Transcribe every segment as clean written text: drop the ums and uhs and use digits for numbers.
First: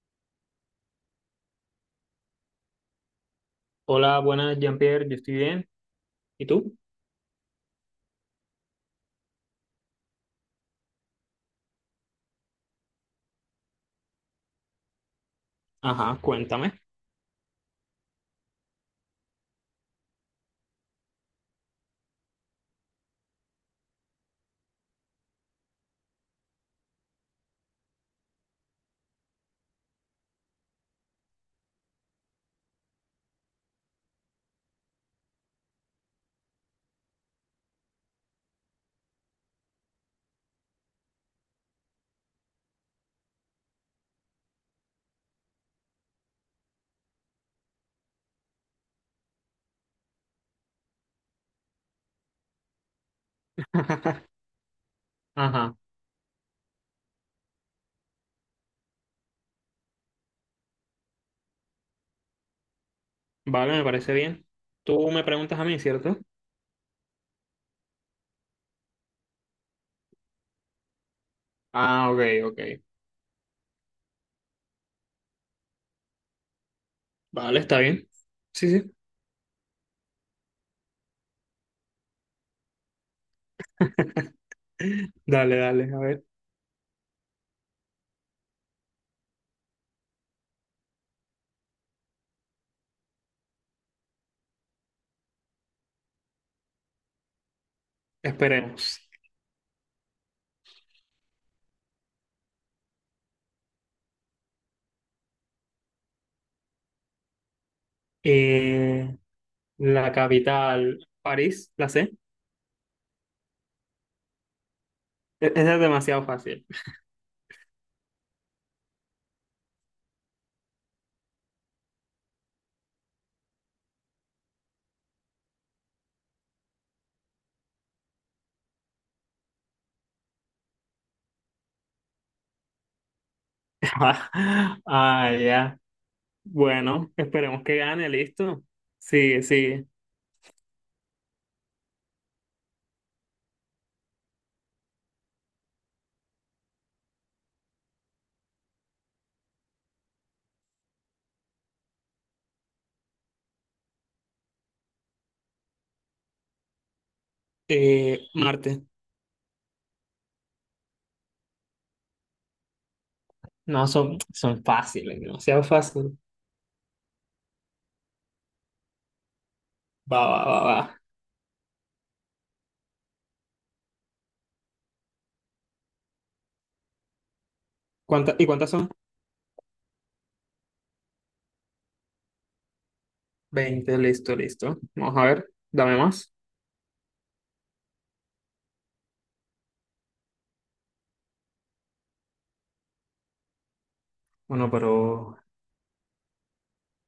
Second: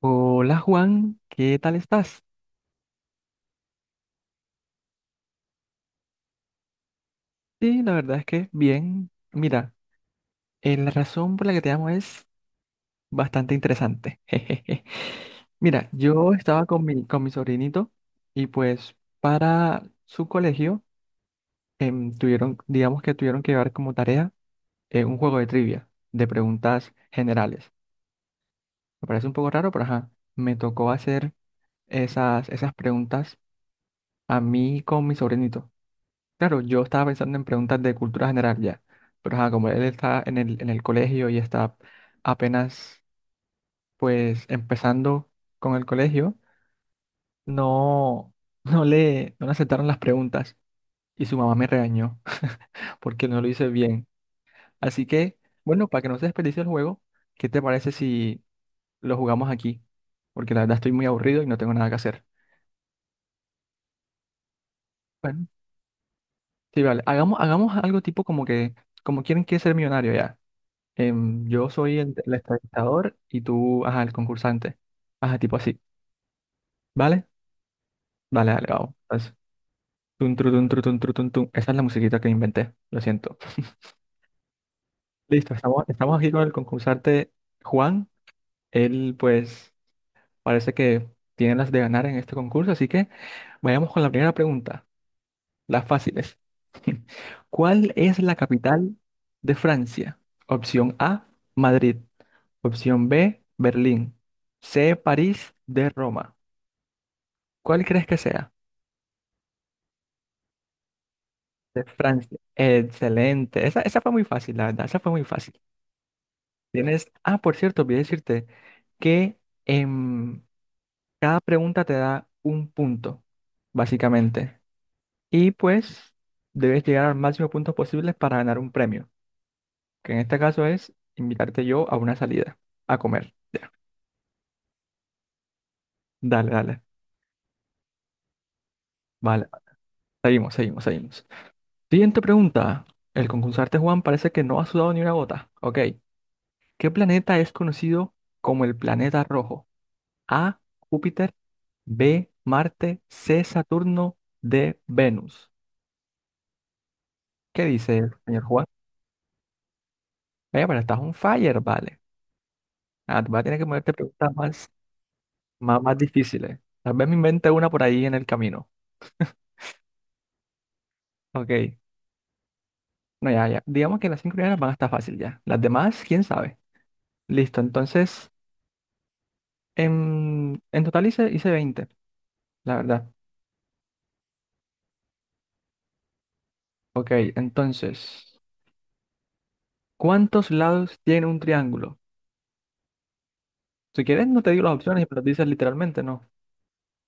Hola Juan, ¿qué tal estás? Hola, buenas, Jean-Pierre, yo estoy bien. ¿Y tú? Sí, la verdad es que bien. Mira, la razón por la que te llamo es bastante interesante. Jejeje. Mira, Ajá, yo estaba cuéntame. con mi sobrinito y pues para su colegio tuvieron, digamos que tuvieron que llevar como tarea un juego de trivia, de preguntas generales. Me parece un poco raro, pero ajá, me tocó hacer esas preguntas a mí con mi sobrinito. Claro, yo estaba pensando en preguntas de cultura general ya, pero ajá, como él está en el colegio y está apenas pues empezando con el colegio, no, no le aceptaron las preguntas y su mamá me regañó porque no lo hice bien. Así que, Ajá, bueno, para que no se desperdicie el juego, ¿qué te parece si lo jugamos aquí? Porque la verdad estoy muy aburrido y no tengo nada que hacer. vale, me parece bien. Tú me Bueno, preguntas a mí, ¿cierto? sí, vale, hagamos algo tipo como que, como quieren que ser millonario ya. Yo soy Ah, el, ok, el ok. entrevistador y tú, ajá, el concursante. Ajá, tipo así. ¿Vale? Vale, está bien. Vale, dale, Sí, sí. vamos. Entonces, tun, tru, tun, tru, tun, tru, tun, tun. Esa es la musiquita que inventé, lo siento. Listo, Dale, estamos, dale, a estamos ver, aquí con el concursante Juan. Él, pues, parece que tiene las de ganar en este concurso, así que vayamos con la primera pregunta. Las fáciles. ¿Cuál es la capital esperemos. de Francia? Opción A, Madrid. Opción B, Berlín. C, París. D, Roma. ¿Cuál crees que sea? Eh, la capital, París, De la sé. Francia. Excelente. Esa fue muy fácil, la verdad. Esa fue muy fácil. Esa es demasiado fácil. Tienes. Ah, por cierto, olvidé decirte que em, cada pregunta te da un punto, básicamente. Y pues debes llegar al máximo de puntos posibles para ganar un premio, que en este caso es invitarte yo a una salida, a comer. Ya, Ah, ya. dale, dale. Bueno, esperemos que gane, listo. Sigue, Vale, sigue. seguimos, seguimos, seguimos. Siguiente pregunta. El concursante Juan parece que no ha sudado ni una gota. Ok. ¿Qué planeta es conocido como el planeta rojo? A, Júpiter. B, Marte. C, Saturno. D, Venus. ¿Qué dice el señor Juan? Marte. Vaya, pero estás un fire, vale. Ah, te voy a tener que No, moverte son, preguntas son más, fáciles, demasiado más, más fácil. difíciles. Tal vez me invente una por ahí en el camino. Va, va, va, va. Ok. No, ya, ya. Digamos que las cinco primeras van a estar fácil ya. Las demás, quién sabe. Listo, entonces, ¿Y cuántas son? en total hice 20, la verdad. 20 listo, listo. Vamos a ver, dame más. Ok, entonces, ¿cuántos lados tiene un triángulo? Si quieres, no te digo Bueno, las opciones y me las pero dices literalmente, no.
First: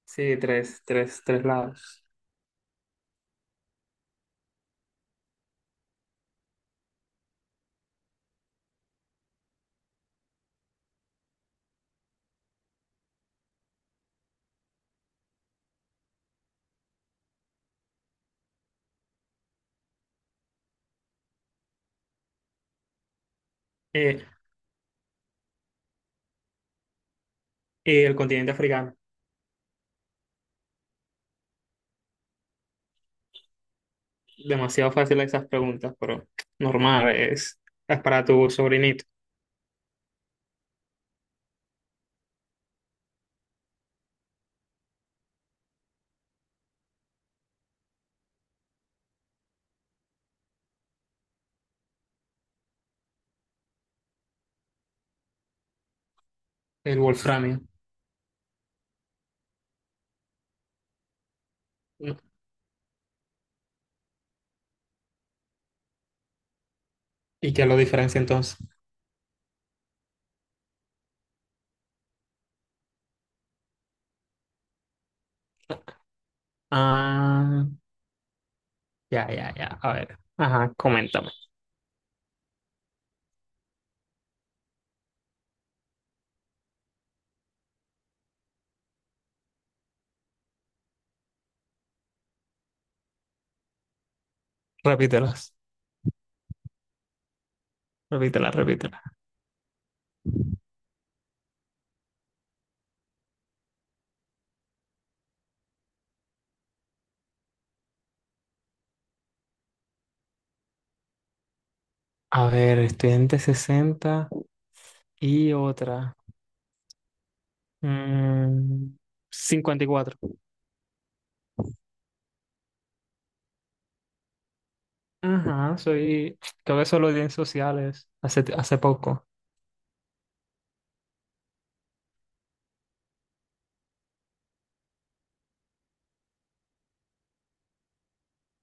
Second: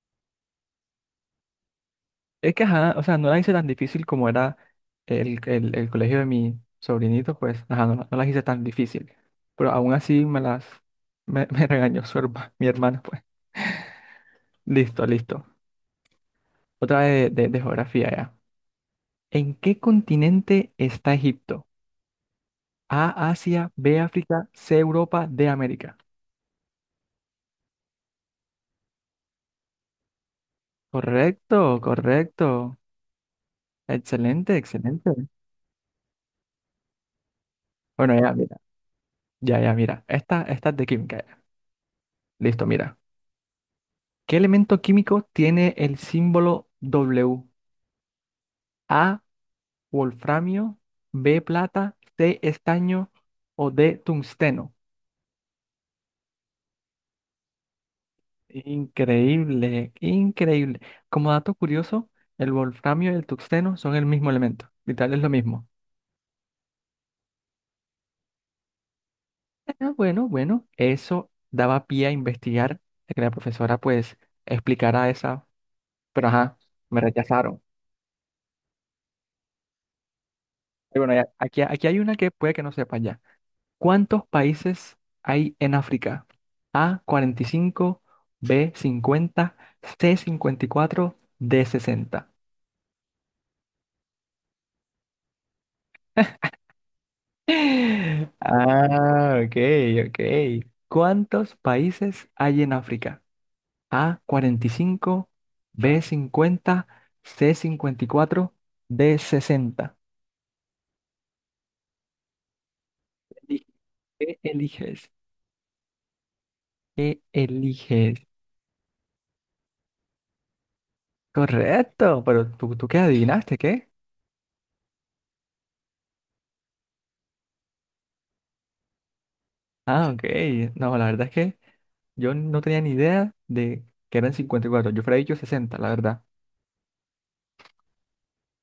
sí, tres, tres, tres lados. Es que, ajá, o sea, no la hice tan difícil como era el colegio de mi sobrinito, pues, ajá, no, no las hice tan difícil. Pero aún así me regañó mi hermano, pues. Listo, listo. Otra de geografía, ya. ¿En qué continente está Egipto? A, Asia. B, Eh, África. C, Europa. D, América. y el continente africano. Correcto, correcto. Excelente, Demasiado excelente. fácil esas preguntas, pero normal, es Bueno, para ya, tu mira, sobrinito. ya, ya, mira. Esta es de química, ya. Listo, mira. ¿Qué elemento químico tiene el símbolo W? A, wolframio. B, plata. C, estaño. O D, tungsteno. El wolframio. Increíble, increíble. Como dato curioso, el wolframio y el tungsteno son el mismo elemento. Literal es lo mismo. ¿Y qué lo diferencia entonces? Ah, bueno, bueno, eso daba pie a investigar, a que la profesora pues explicara esa, pero ajá, me rechazaron. Ah, ya, ya, ya. A ver, ajá, Y bueno, coméntame. aquí hay una que puede que no sepa ya. ¿Cuántos países hay en África? A, 45. B, 50. C, 54. D, 60. Repítelas, repítelas, repítelas. Ah, ok, ok. ¿Cuántos países hay en África? A, 45. B, 50. C, 54. D, 60. A ver, estudiante Elige- 60 ¿Qué eliges? y otra. ¿Qué eliges? Mm, cincuenta y cuatro. Correcto, pero ¿tú qué adivinaste? ¿Qué? Ajá, soy, creo que solo di en sociales hace poco. Ah, ok. No, la verdad es que yo no tenía ni idea de que eran 54. Yo hubiera dicho 60, la verdad.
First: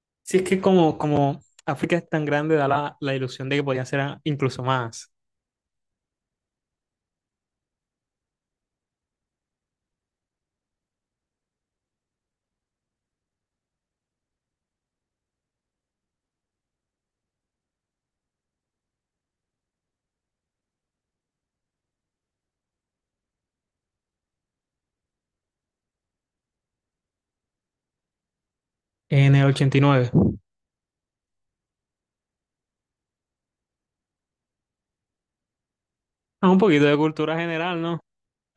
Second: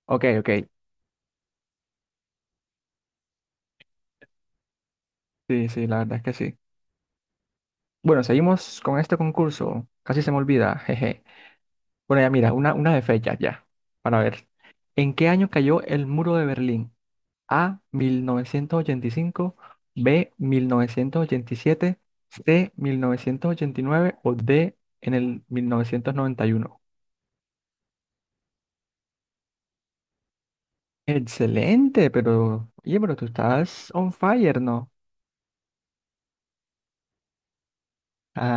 Ok, Sí, es que ok. como África es tan grande, da la ilusión de que podía ser incluso más. Sí, sí, la verdad es que sí. Bueno, seguimos con este concurso. Casi se me olvida, jeje. Bueno, ya mira, una de fechas ya, para ver. ¿En qué año cayó el muro de Berlín? A, 1985. B, 1987. C, 1989. O D, en el 1991. En el 89. Excelente, pero, oye, pero tú estás on fire, ¿no? Ah, un poquito de cultura general, ¿no?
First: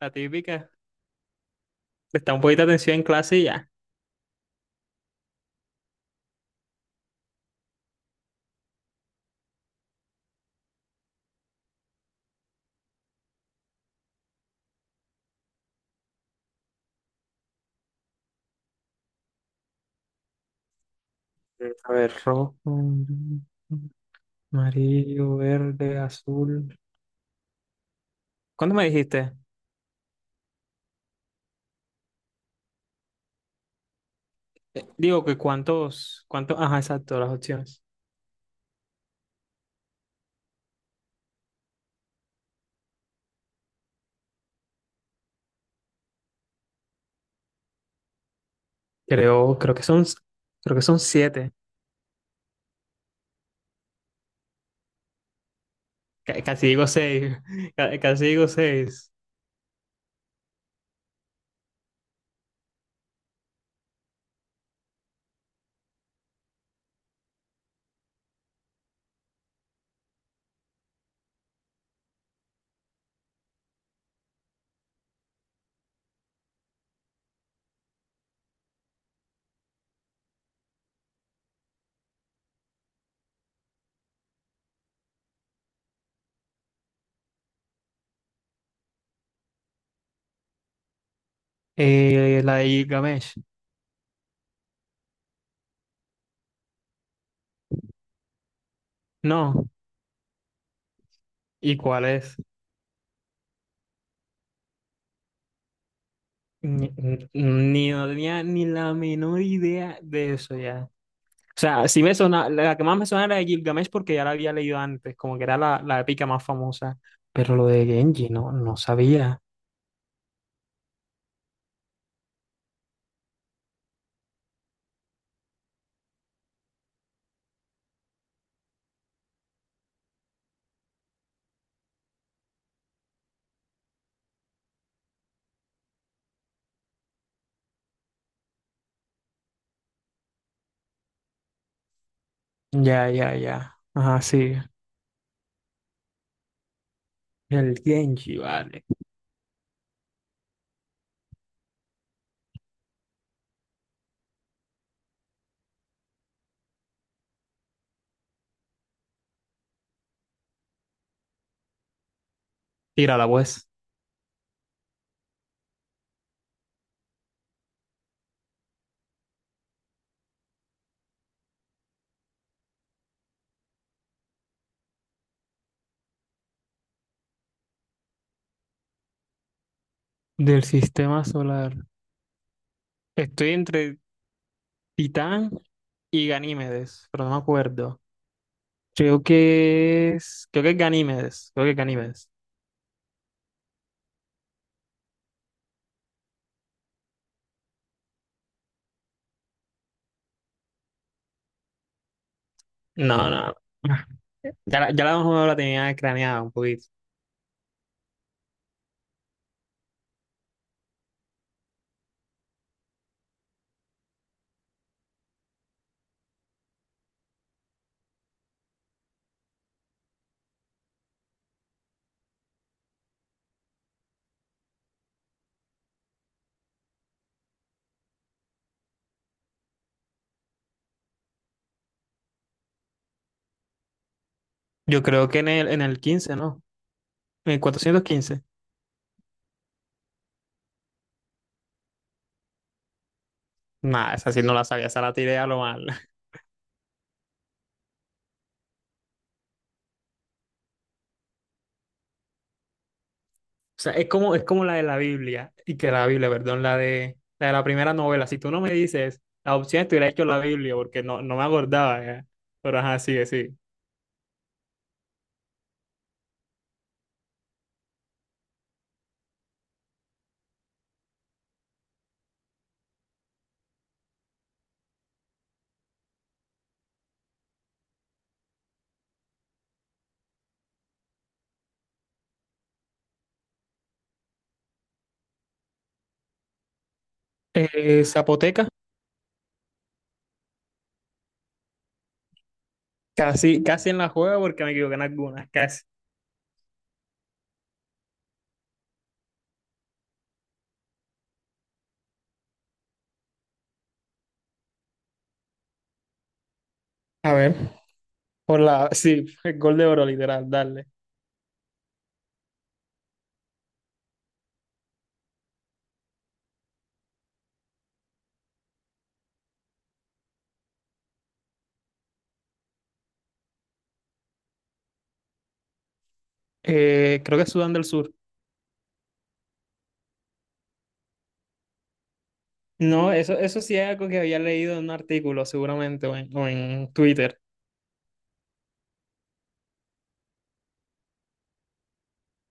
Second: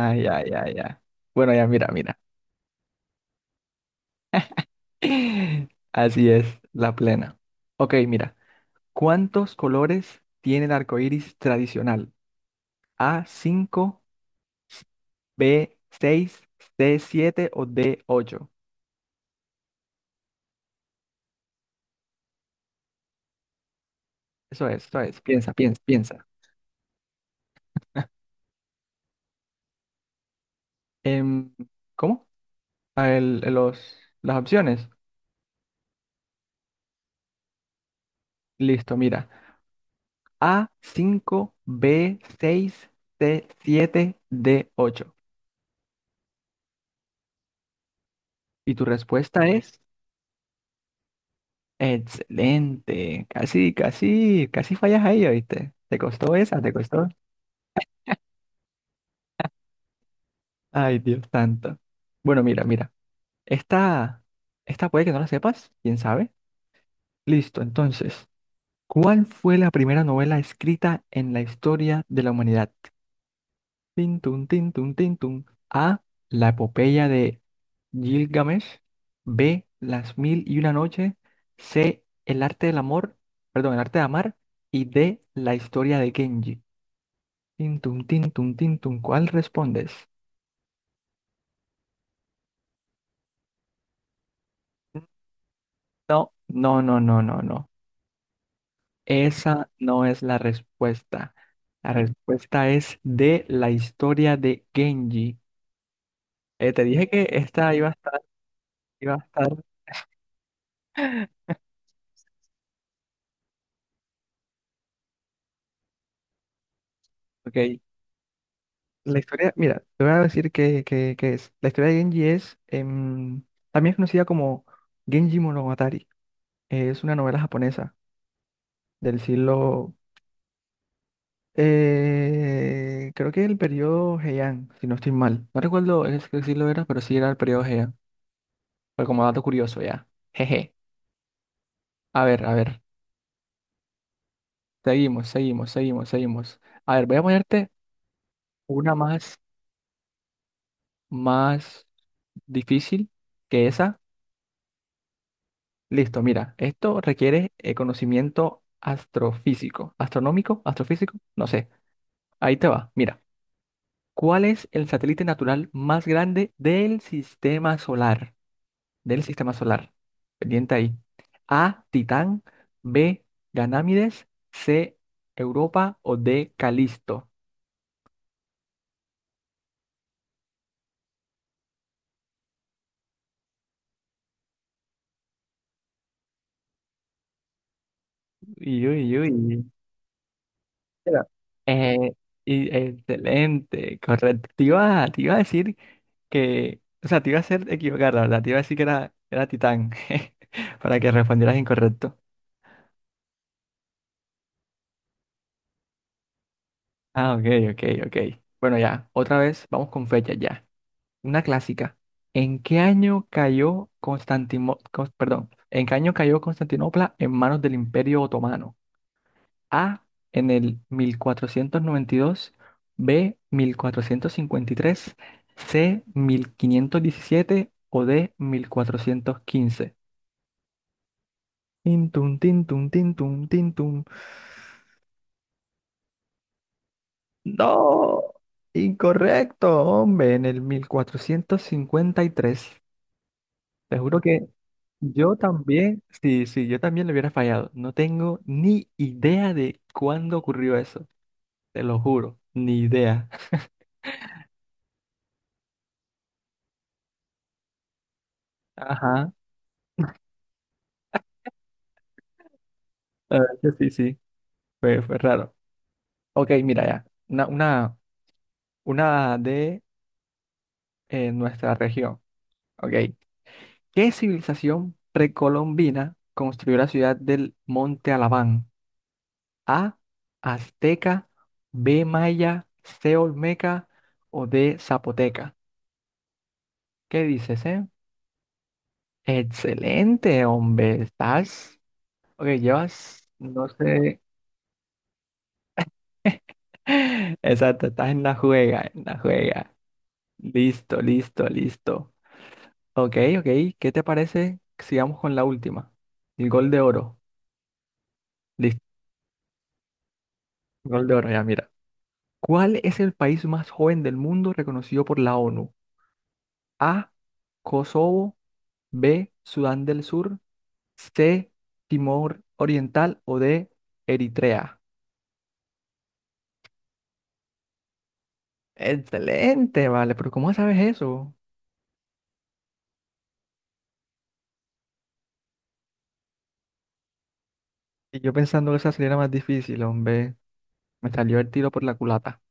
La ay, típica. ay, ay. Bueno, ya, mira, mira. Presta un poquito de atención en clase y ya. Así es, la plena. Ok, mira. ¿Cuántos colores tiene el arco iris tradicional? A, cinco. B, seis. C, siete. O D, ocho. A ver, rojo, Eso es, eso es. amarillo, Piensa, piensa, verde, piensa. azul. ¿Cuánto me dijiste? Em, ¿Cómo? A los, las opciones. Digo que cuántos, ajá, exacto, las opciones. Listo, mira. A, cinco. B, seis. C, siete. D, ocho. Y tu respuesta Creo, creo es que son, creo que son siete. excelente. Casi, casi, casi fallas ahí, ¿oíste? ¿Te costó Ca- esa? casi ¿Te digo costó? seis, ca- casi digo seis. Ay, Dios santo. Bueno, mira, mira. Esta, esta puede que no la sepas, quién sabe. Listo, entonces. ¿Cuál fue la primera novela escrita en la historia de la humanidad? Tin, tun, tin, tun, tin, tun. A. La epopeya de Gilgamesh. B. Las mil y una noche. C. El arte del amor. Perdón, el arte de amar. Y D. La historia de Kenji. Tin, tun, tin, tun, tin, tun. ¿Cuál respondes? La de Gilgamesh. No, no, no, no, no, no. No. Esa no es la respuesta. ¿Y La cuál es? respuesta es de la historia de Genji. Te Ni, dije que esta no tenía ni la iba a menor estar, idea de eso ya. O sea, sí me sona, la que más me sonaba era de Gilgamesh porque ya la había leído antes, como que era la épica más famosa. Pero lo ok. de Genji, no, no La sabía. historia, mira, te voy a decir qué es. La historia de Genji es, también es conocida como Genji Monogatari. Es una novela japonesa del siglo, creo que el periodo Heian, si no estoy mal. No recuerdo qué siglo era, pero sí era el periodo Heian. Fue como dato curioso ya. Jeje. A ver, a ver. Ya, ya, ya. Ajá, sí. Seguimos, seguimos, seguimos, seguimos. A ver, voy a ponerte El Genji, vale. una más, más difícil que esa. Listo, mira, esto requiere conocimiento astrofísico, astronómico, astrofísico, no sé. Ahí te va. Mira, Tírala, pues. ¿cuál es el satélite natural más grande del sistema solar? Del sistema solar. Pendiente ahí. A, Titán. B, Ganámides. C, Europa. O D, Calisto. Del sistema solar. Estoy entre Titán y Ganímedes, pero no me acuerdo. Uy, uy, Creo uy. que es. Creo que es Espera. Ganímedes. Creo que es Eh, Ganímedes. Excelente, correcto. Te iba a decir que, o sea, te iba a hacer equivocar, la verdad, te iba a decir que era Titán, para que respondieras incorrecto. No, no. Ya, ya la más o menos la tenía craneada un poquito. Ah, ok, ok, ok. Bueno, ya, otra vez, vamos con fechas ya. Una clásica. ¿En qué año cayó perdón, en qué año cayó Constantinopla en manos del Imperio Otomano? A, en el 1492. B, 1453. C, 1517. O D, 1415. Tintum, tintum, tintum, tintum. Yo creo que en el quince, ¿no? En el cuatrocientos No, quince incorrecto, hombre, en el 1453. Te Nada, juro esa sí que no la sabía, esa la yo tiré a lo mal. también, sí, sí, yo también le hubiera fallado. No tengo ni idea de cuándo ocurrió eso, te lo juro, ni idea. O sea, es como la de la Biblia, y que la Biblia, perdón, la de la primera novela. Si tú no me dices Ajá, la opción, te hubiera hecho la Biblia, porque no, no me acordaba ya. Pero ajá, sigue, la verdad sí. que sí, sí, fue raro. Ok, mira ya, una de nuestra región. Ok, ¿qué civilización precolombina construyó la ciudad del Monte Alabán? A, azteca. B, maya. C, olmeca. O D, zapoteca. ¿Qué dices, eh? Zapoteca, Excelente, hombre. Estás, ok, llevas, casi, no casi en la sé, juega porque me equivoqué en algunas, casi. exacto, estás en la juega, en la juega. Listo, listo, listo. Ok, ok, ¿qué te parece? Sigamos con la última. El gol de oro. A ver. Listo, Sí, el gol de oro, literal, darle. gol de oro, ya mira. ¿Cuál es el país más joven del mundo reconocido por la ONU? A, Kosovo. B, Sudán del Sur. C, Timor Oriental. O D, Eritrea. Creo que es Sudán del Sur. Excelente, vale, pero ¿cómo sabes eso? No, eso sí es algo que había leído en un artículo, seguramente, o en Twitter. Y yo pensando que esa sería la más difícil, hombre. Me salió el tiro por la culata.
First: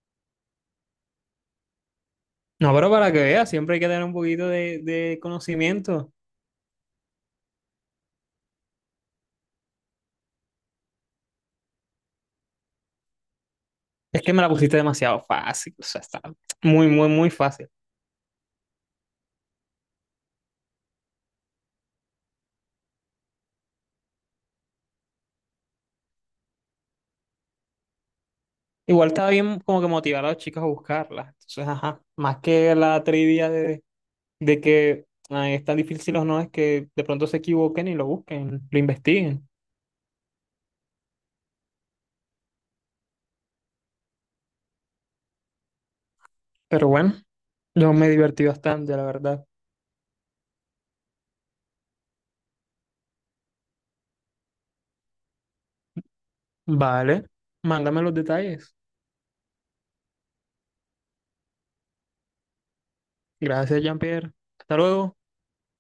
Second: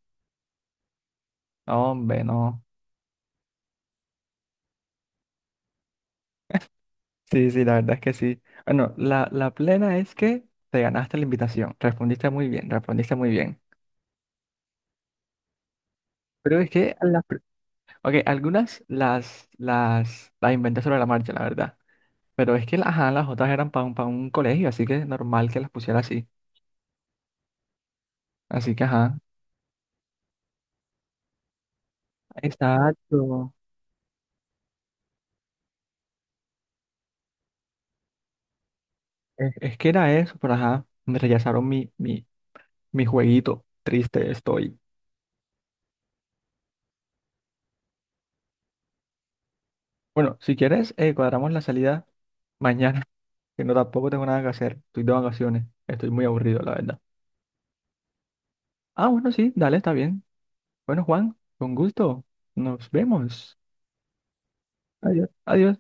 No, hombre, no. No, pero para que veas, siempre hay que tener un poquito de conocimiento. Sí, sí, la verdad es que sí. Bueno, la plena es que te ganaste la invitación. Respondiste muy bien, respondiste muy bien. Es que me la pusiste demasiado fácil, o sea, está Pero es muy, que muy, muy fácil. ok, algunas las inventé sobre la marcha, la verdad. Pero es que ajá, las otras eran para un colegio, así que es normal que las pusiera así. Así que, Igual ajá, estaba bien como que motivar a los chicos a buscarla. Entonces, ajá, más que la trivia exacto. de que ay, es tan difícil o no, es que de pronto se equivoquen y lo busquen, lo investiguen. Es que era eso, pero ajá, me rechazaron mi, mi jueguito. Triste estoy. Pero bueno, yo me divertí bastante, la verdad. Bueno, si quieres, cuadramos la salida mañana, que no tampoco tengo nada que hacer. Estoy de vacaciones. Estoy muy aburrido, la verdad. Vale, mándame los detalles. Ah, bueno, sí, dale, está bien. Bueno, Juan, con gusto. Nos vemos. Gracias, Jean-Pierre. Hasta luego. Adiós. Adiós.